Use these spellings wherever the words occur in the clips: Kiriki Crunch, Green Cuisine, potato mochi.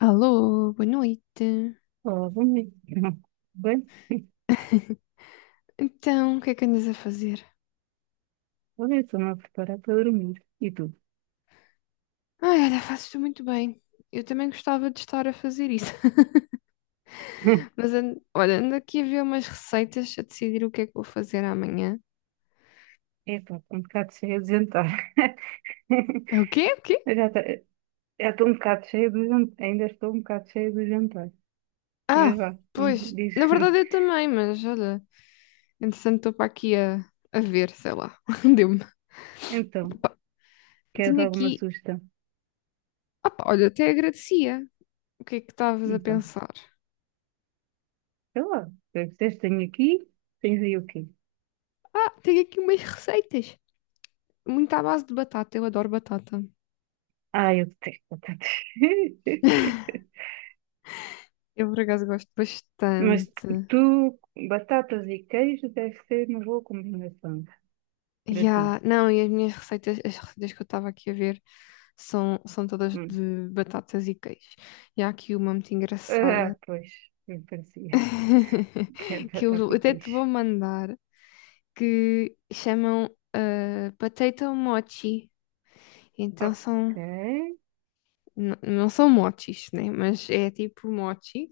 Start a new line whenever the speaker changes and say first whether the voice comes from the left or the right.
left: Alô, boa noite.
right: Ó, dormir. Bem,
left: Então, o que é que andas a fazer?
right: olha, eu estou-me a preparar para dormir. E tu?
left: Ai, olha, fazes-te muito bem. Eu também gostava de estar a fazer isso.
right: Hum.
left: Mas, olha, ando aqui a ver umas receitas, a decidir o que é que vou fazer amanhã.
right: Epá, estou um bocado cheia de jantar.
left: É o quê? O quê?
right: Eu já estou um bocado cheia do jantar. Ainda estou um bocado cheia do jantar.
left: Ah,
right: Mas vá,
left: pois,
right: diz.
left: na verdade eu também, mas olha, entretanto estou para aqui a ver, sei lá. Deu-me.
right: Então,
left: Opa,
right: queres
left: tenho
right: alguma
left: aqui.
right: sugestão?
left: Opa, olha, até agradecia. O que é que estavas a
right: Então,
left: pensar?
right: sei lá. Eu tens tenho aqui, tens aí o quê?
left: Ah, tenho aqui umas receitas. Muito à base de batata, eu adoro batata.
right: Ah, eu detesto batatas.
left: Eu por acaso gosto
right: Mas
left: bastante.
right: tu, batatas e queijo deve ser uma boa combinação para ti.
left: Yeah, não, e as minhas receitas, as receitas que eu estava aqui a ver são todas de batatas e queijo. E há aqui uma muito engraçada
right: Ah, pois, me parecia que era
left: que eu
right: batata e
left: até te vou
right: peixe.
left: mandar, que chamam potato mochi. Então
right: Ok.
left: são, não são mochis, né? Mas é tipo mochi.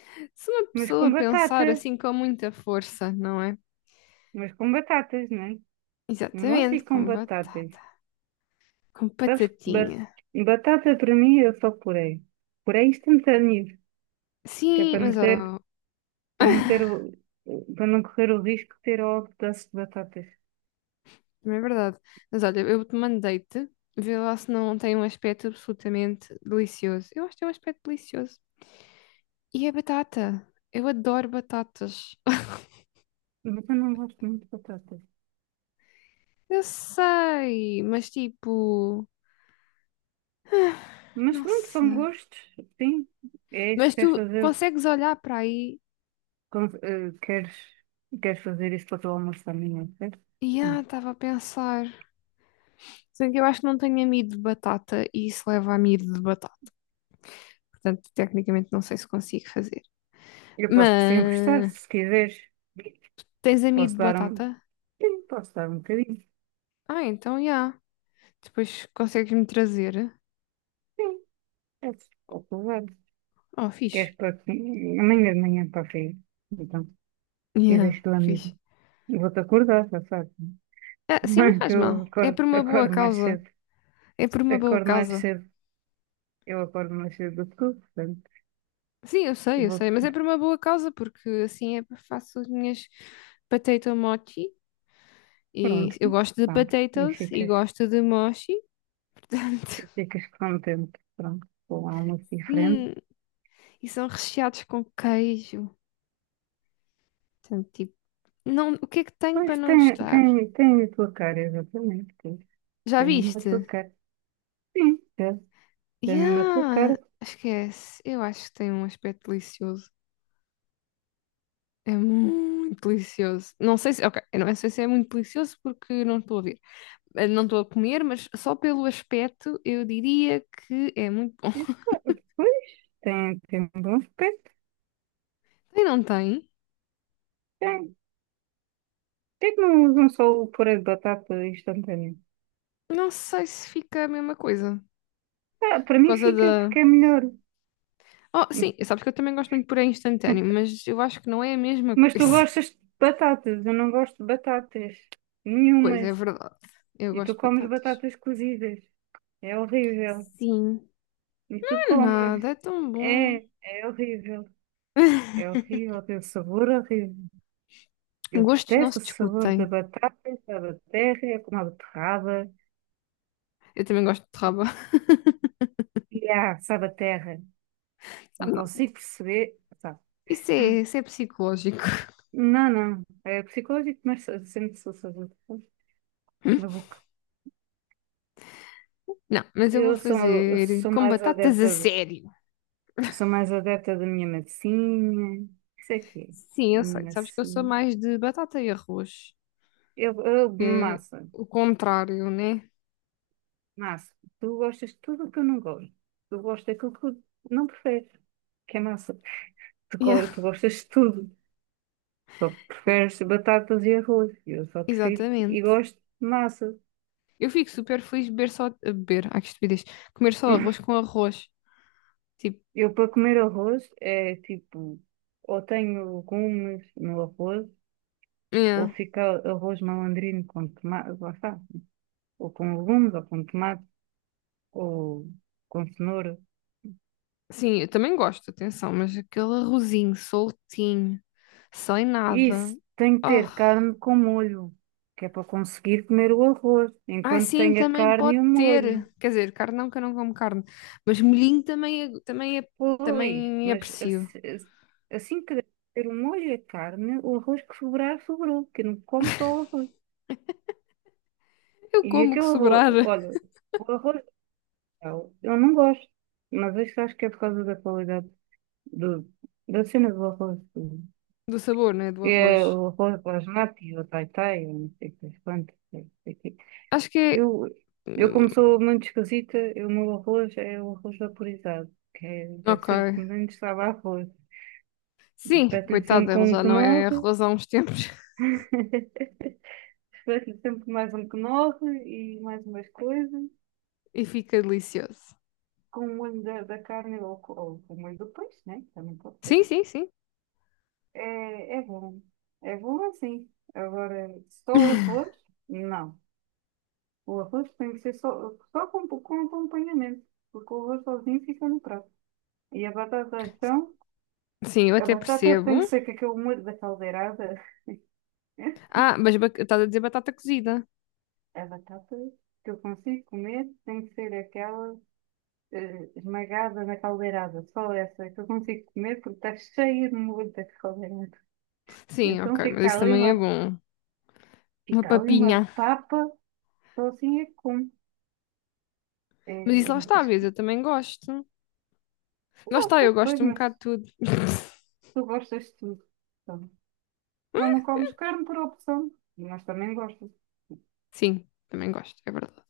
left: Se uma
right: Mas
left: pessoa
right: com batata.
left: pensar assim com muita força, não é?
right: Mas com batatas, não é? Mostra
left: Exatamente,
right: e com
left: com
right: batatas.
left: batata, com
right: Sabes que
left: batatinha.
right: batata para mim é só purê. Puré instantâneo. Que é
left: Sim,
right: para não
left: mas
right: ter,
left: ó,
right: para não ter, para não correr o risco de ter ao pedaço de batatas.
left: não é verdade. Mas olha, eu te mandei-te, vê lá se não tem um aspecto absolutamente delicioso. Eu acho que tem um aspecto delicioso. E é batata. Eu adoro batatas.
right: Mas eu não gosto muito de batatas.
left: Eu sei, mas tipo,
right: Mas
left: não
right: pronto, são
left: sei.
right: gostos, sim. É isso
left: Mas
right: que queres
left: tu
right: fazer.
left: consegues olhar para aí
right: Queres, queres fazer isso para o teu almoço também, não é?
left: e estava a pensar. Sendo que eu acho que não tenho amido de batata e isso leva a amido de batata. Portanto, tecnicamente não sei se consigo fazer.
right: Eu posso te emprestar,
left: Mas
right: se quiseres.
left: tens amido
right: Posso
left: de
right: dar um.
left: batata?
right: Sim, posso dar um bocadinho.
left: Ah, então já. Depois consegues-me trazer.
right: Sim, é posso levar.
left: Oh, fixe.
right: Queres para que- amanhã de manhã para a feira? Então, e
left: Yeah,
right: deixo-te lá mesmo.
left: fixe.
right: Eu vou-te acordar, já sabes.
left: Ah, sim, não
right: Mãe, que
left: faz
right: eu
left: mal. É
right: acordo,
left: por uma boa
right: acordo mais
left: causa.
right: cedo.
left: É por uma boa
right: Acordo mais
left: causa.
right: cedo. Eu acordo mais cedo do que tu, portanto.
left: Sim, eu sei, eu
right: Vou,
left: sei, mas é por uma boa causa, porque assim é faço as minhas potato mochi. E
right: pronto,
left: eu gosto de
right: tá. E
left: potatoes e
right: ficas,
left: gosto de mochi, portanto.
right: e ficas contente. Pronto, com algo diferente.
left: Sim, e são recheados com queijo. Portanto, tipo, não, o que é que tenho para
right: Pois
left: não
right: tem,
left: gostar?
right: tem, tem a tua cara, exatamente. Tem
left: Já
right: tem mesmo a tua
left: viste?
right: cara. Sim, deve ser mesmo a mesma tua
left: Yeah,
right: cara.
left: esquece. Eu acho que tem um aspecto delicioso. É muito delicioso. Não sei se, ok, eu não sei se é muito delicioso porque não estou a ver, não estou a comer, mas só pelo aspecto eu diria que é muito bom.
right: E, pá, pois, tem, tem bom aspecto.
left: E não tem,
right: Tem. Por que é que não usam só o purê de batata instantâneo?
left: não sei se fica a mesma coisa.
right: Ah, para
left: Por
right: mim
left: causa
right: fica
left: da.
right: porque é melhor.
left: Oh, sim, sabes que eu também gosto muito de purê instantâneo, mas eu acho que não é a mesma
right: Mas tu
left: coisa.
right: gostas de batatas, eu não gosto de batatas
left: Pois é
right: nenhumas.
left: verdade. Eu
right: E
left: gosto
right: tu
left: de
right: comes
left: batatas.
right: batatas cozidas. É horrível.
left: Sim.
right: E tu
left: Não é
right: comes.
left: nada, é tão
right: É,
left: bom.
right: é horrível. É horrível, tem um sabor horrível. Eu
left: Gostos não
right: detesto
left: se
right: o sabor da
left: discutem.
right: batata, da terra, é como a beterraba.
left: Eu também gosto de raba.
right: E sabaterra, não
left: Sabe nada.
right: consigo perceber. Tá.
left: Isso é psicológico.
right: Não, não, é psicológico, mas sempre sou sabaterra na boca.
left: Não, mas eu vou
right: Eu sou, eu
left: fazer
right: sou
left: com
right: mais
left: batatas a
right: adepta,
left: sério.
right: sou mais adepta da minha massinha. Isso aqui,
left: Sim, eu
right: minha
left: sei. Sabes que eu sou
right: massinha.
left: mais de batata e arroz. É
right: Massa,
left: o contrário, né?
right: massa. Tu gostas de tudo o que eu não gosto. Tu gostas daquilo que eu não prefiro, que é massa. Tu,
left: Yeah,
right: tu gostas de tudo. Só preferes batatas e arroz. Eu só prefiro e
left: exatamente.
right: gosto de massa.
left: Eu fico super feliz de beber só. A beber, ai que estupidez. Comer só arroz com arroz. Tipo,
right: Eu para comer arroz é tipo, ou tenho legumes no arroz, ou
left: yeah.
right: fica arroz malandrino com tomate, lá está, ou com legumes, ou com tomate, ou com cenoura.
left: Sim, eu também gosto, atenção, mas aquele arrozinho soltinho, sem nada.
right: Isso, tem que
left: Oh.
right: ter carne com molho, que é para conseguir comer o arroz,
left: Ah,
right: enquanto
left: sim,
right: tem a
left: também
right: carne
left: pode
right: e o molho.
left: ter. Quer dizer, carne não, que eu não como carne. Mas molhinho também, é,
right: Pois,
left: também
right: mas
left: aprecio.
right: assim que ter o molho e a carne, o arroz que sobrar, sobrou, que não come só o arroz.
left: Eu
right: E
left: como o que
right: aquele arroz,
left: sobrar
right: olha, o arroz eu não gosto, mas isto acho que é por causa da qualidade do, da cena do arroz. Do-
left: do sabor, né? Do
right: É
left: arroz.
right: o arroz basmati, o tai-tai, eu não sei o que das quantas. Não sei o quê.
left: Acho que é.
right: Eu, eu como sou muito esquisita, eu- o meu arroz é o arroz vaporizado, que é, deve
left: Ok.
right: ser o que menos sabe a arroz.
left: Sim,
right: Espeto-lhe
left: coitado,
right: sempre
left: ele
right: com um
left: já não é
right: knorr,
left: arroz há uns tempos
right: espeto-lhe sempre mais um knorr e mais umas coisas,
left: e fica delicioso.
right: com o molho da, da carne ou, ou com o molho do peixe, né? Também pode ser.
left: Sim.
right: É, é bom. É bom assim. Agora, só o arroz? Não. O arroz tem que ser só, só com acompanhamento, porque o arroz sozinho fica no prato. E a batata, então,
left: Sim, eu
right: a
left: até
right: batata
left: percebo.
right: tem que ser com aquele molho da caldeirada.
left: Ah, mas estás a dizer batata cozida.
right: A batata que eu consigo comer tem que ser aquela esmagada na caldeirada, só essa que eu consigo comer porque está cheia de molho da caldeirada. E
left: Sim,
right: então
left: ok, mas isso também é bom. Uma
right: fica ali
left: papinha.
right: uma papa, só assim é que como.
left: Mas
right: É,
left: isso
right: é
left: lá
right: muito.
left: está, vês, eu também gosto. Lá
right: Não
left: está,
right: sei
left: eu
right: depois,
left: gosto um bocado de
right: mas
left: tudo.
right: tu gostas de tudo. Então, só não comes carne por opção. Mas também gostas.
left: Sim, também gosto, é verdade.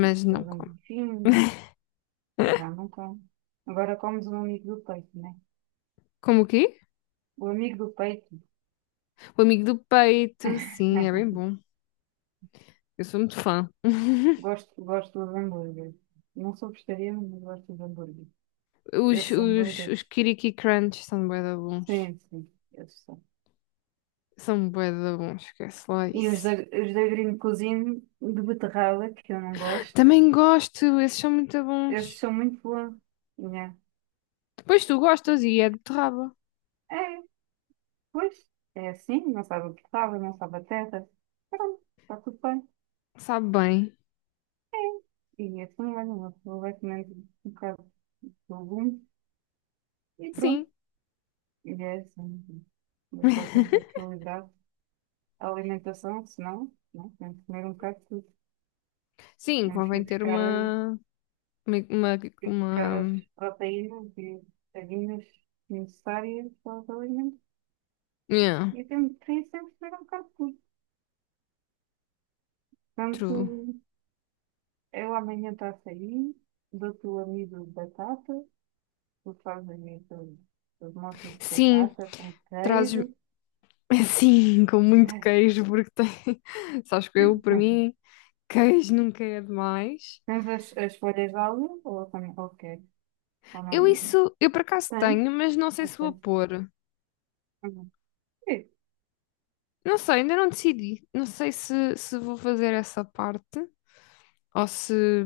left: Mas não
right: Tens um
left: como.
right: bifinho, mas já não como. Agora comes um amigo do peito, né?
left: Como o quê?
right: O amigo do peito.
left: O amigo do peito, sim, é bem bom. Eu sou muito fã.
right: Gosto, gosto dos hambúrgueres. Não sou vegetariana, mas gosto dos hambúrgueres.
left: Os,
right: Esses
left: os, os
right: hambúrgueres.
left: Kiriki Crunch são bué da bons.
right: Sim, sim, esses são.
left: São bué da bons, esquece lá
right: E
left: isso.
right: os da Green Cuisine de beterraba, que eu não gosto.
left: Também gosto, esses são muito
right: Esses
left: bons.
right: são muito bons. Né?
left: Depois tu gostas e é de beterraba.
right: É, pois, é assim, não sabe o que sabe, não sabe a teta. Pronto, está tudo bem.
left: Sabe bem.
right: É. E é assim, mais uma pessoa vai comendo um bocado de legumes e pronto.
left: Sim.
right: E é assim. Eu só tento equilibrar a alimentação, senão, não, tenho que comer um bocado de tudo.
left: Sim,
right: Temos que
left: convém
right: ir
left: ter
right: buscar,
left: uma... Uma... Uma...
right: ir buscar as
left: uma-
right: proteínas e vitaminas necessárias para os alimentos.
left: Yeah,
right: E tenho que sempre que comer um bocado de tudo. Portanto,
left: true.
right: eu amanhã estou a sair, dou-te o amido de batata. Tu fazes aí os mochos de
left: Sim,
right: batata com
left: trazes...
right: queijo.
left: Sim, com muito queijo, porque tem... Sabes que eu, para mim, queijo nunca é demais.
right: Tens as folhas de alho ou também qualquer? Ou
left: Eu
right: não?
left: isso... Eu por acaso
right: Tens?
left: tenho, mas não sei
right: Não
left: se vou
right: tens.
left: pôr.
right: Uhum. Sim.
left: Não sei, ainda não decidi. Não sei se vou fazer essa parte ou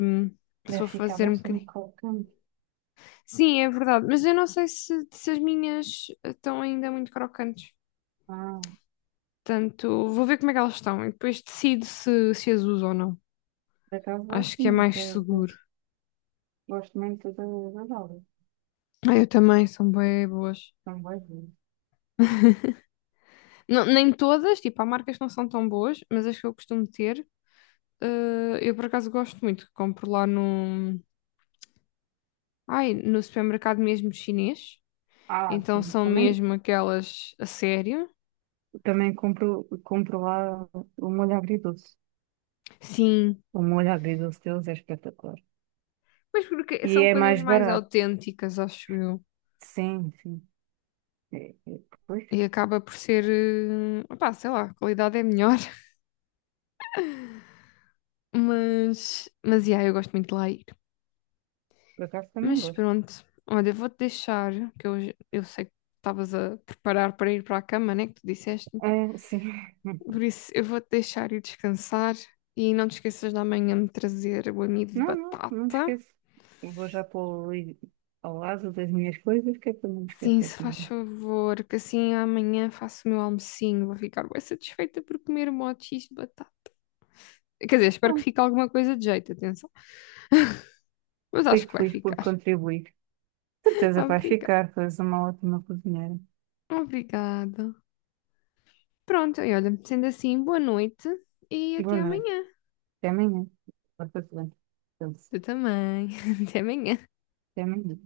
left: se
right: Deve
left: vou
right: ficar
left: fazer um
right: bastante
left: bocadinho.
right: crocante.
left: Sim, é verdade, mas eu não sei se as minhas estão ainda muito crocantes.
right: Ah,
left: Portanto, vou ver como é que elas estão e depois decido se as uso ou não.
right: por acaso
left: Acho
right: gosto
left: que é
right: muito,
left: mais
right: às
left: seguro.
right: vezes. Gosto muito das alhas.
left: Ah, eu também, são bem boas.
right: São boas.
left: Não, nem todas, tipo, há marcas que não são tão boas, mas as que eu costumo ter, eu por acaso gosto muito. Compro lá ai, no supermercado mesmo chinês.
right: Ah,
left: Então
right: sim.
left: são
right: Também,
left: mesmo aquelas a sério?
right: também compro, compro lá o molho agridoce.
left: Sim,
right: O molho agridoce deles é espetacular.
left: mas porque
right: E
left: são
right: é
left: coisas
right: mais
left: mais
right: barato.
left: autênticas, acho eu.
right: Sim, sim. É, é, pois,
left: E acaba por ser, opá, sei lá, a qualidade é melhor. Mas yeah, eu gosto muito de lá ir.
right: por acaso também
left: Mas
right: gosto.
left: pronto, olha, vou-te deixar, que eu sei que estavas a preparar para ir para a cama, né, que tu disseste.
right: É, sim.
left: Por isso, eu vou-te deixar ir descansar e não te esqueças de amanhã me trazer o amido de
right: Não, não, não me
left: batata.
right: esqueço. Eu vou já pôr ali ao lado das minhas coisas, que é para não me
left: Sim,
right: esquecer
left: se
right: de
left: faz
right: mim.
left: favor, que assim amanhã faço o meu almocinho, vou ficar bem satisfeita por comer um monte de X de batata. Quer dizer, espero que
right: Bom,
left: fique alguma coisa de jeito, atenção. Mas acho
right: fico
left: que vai
right: feliz por
left: ficar.
right: contribuir. De certeza que
left: Obrigada.
right: ficar, tu és uma ótima cozinheira.
left: Obrigada. Pronto, e olha, sendo assim, boa noite e até
right: Boa noite.
left: amanhã.
right: Até amanhã. Porta-te bem. Então,
left: Tu também. Até amanhã.
right: até amanhã.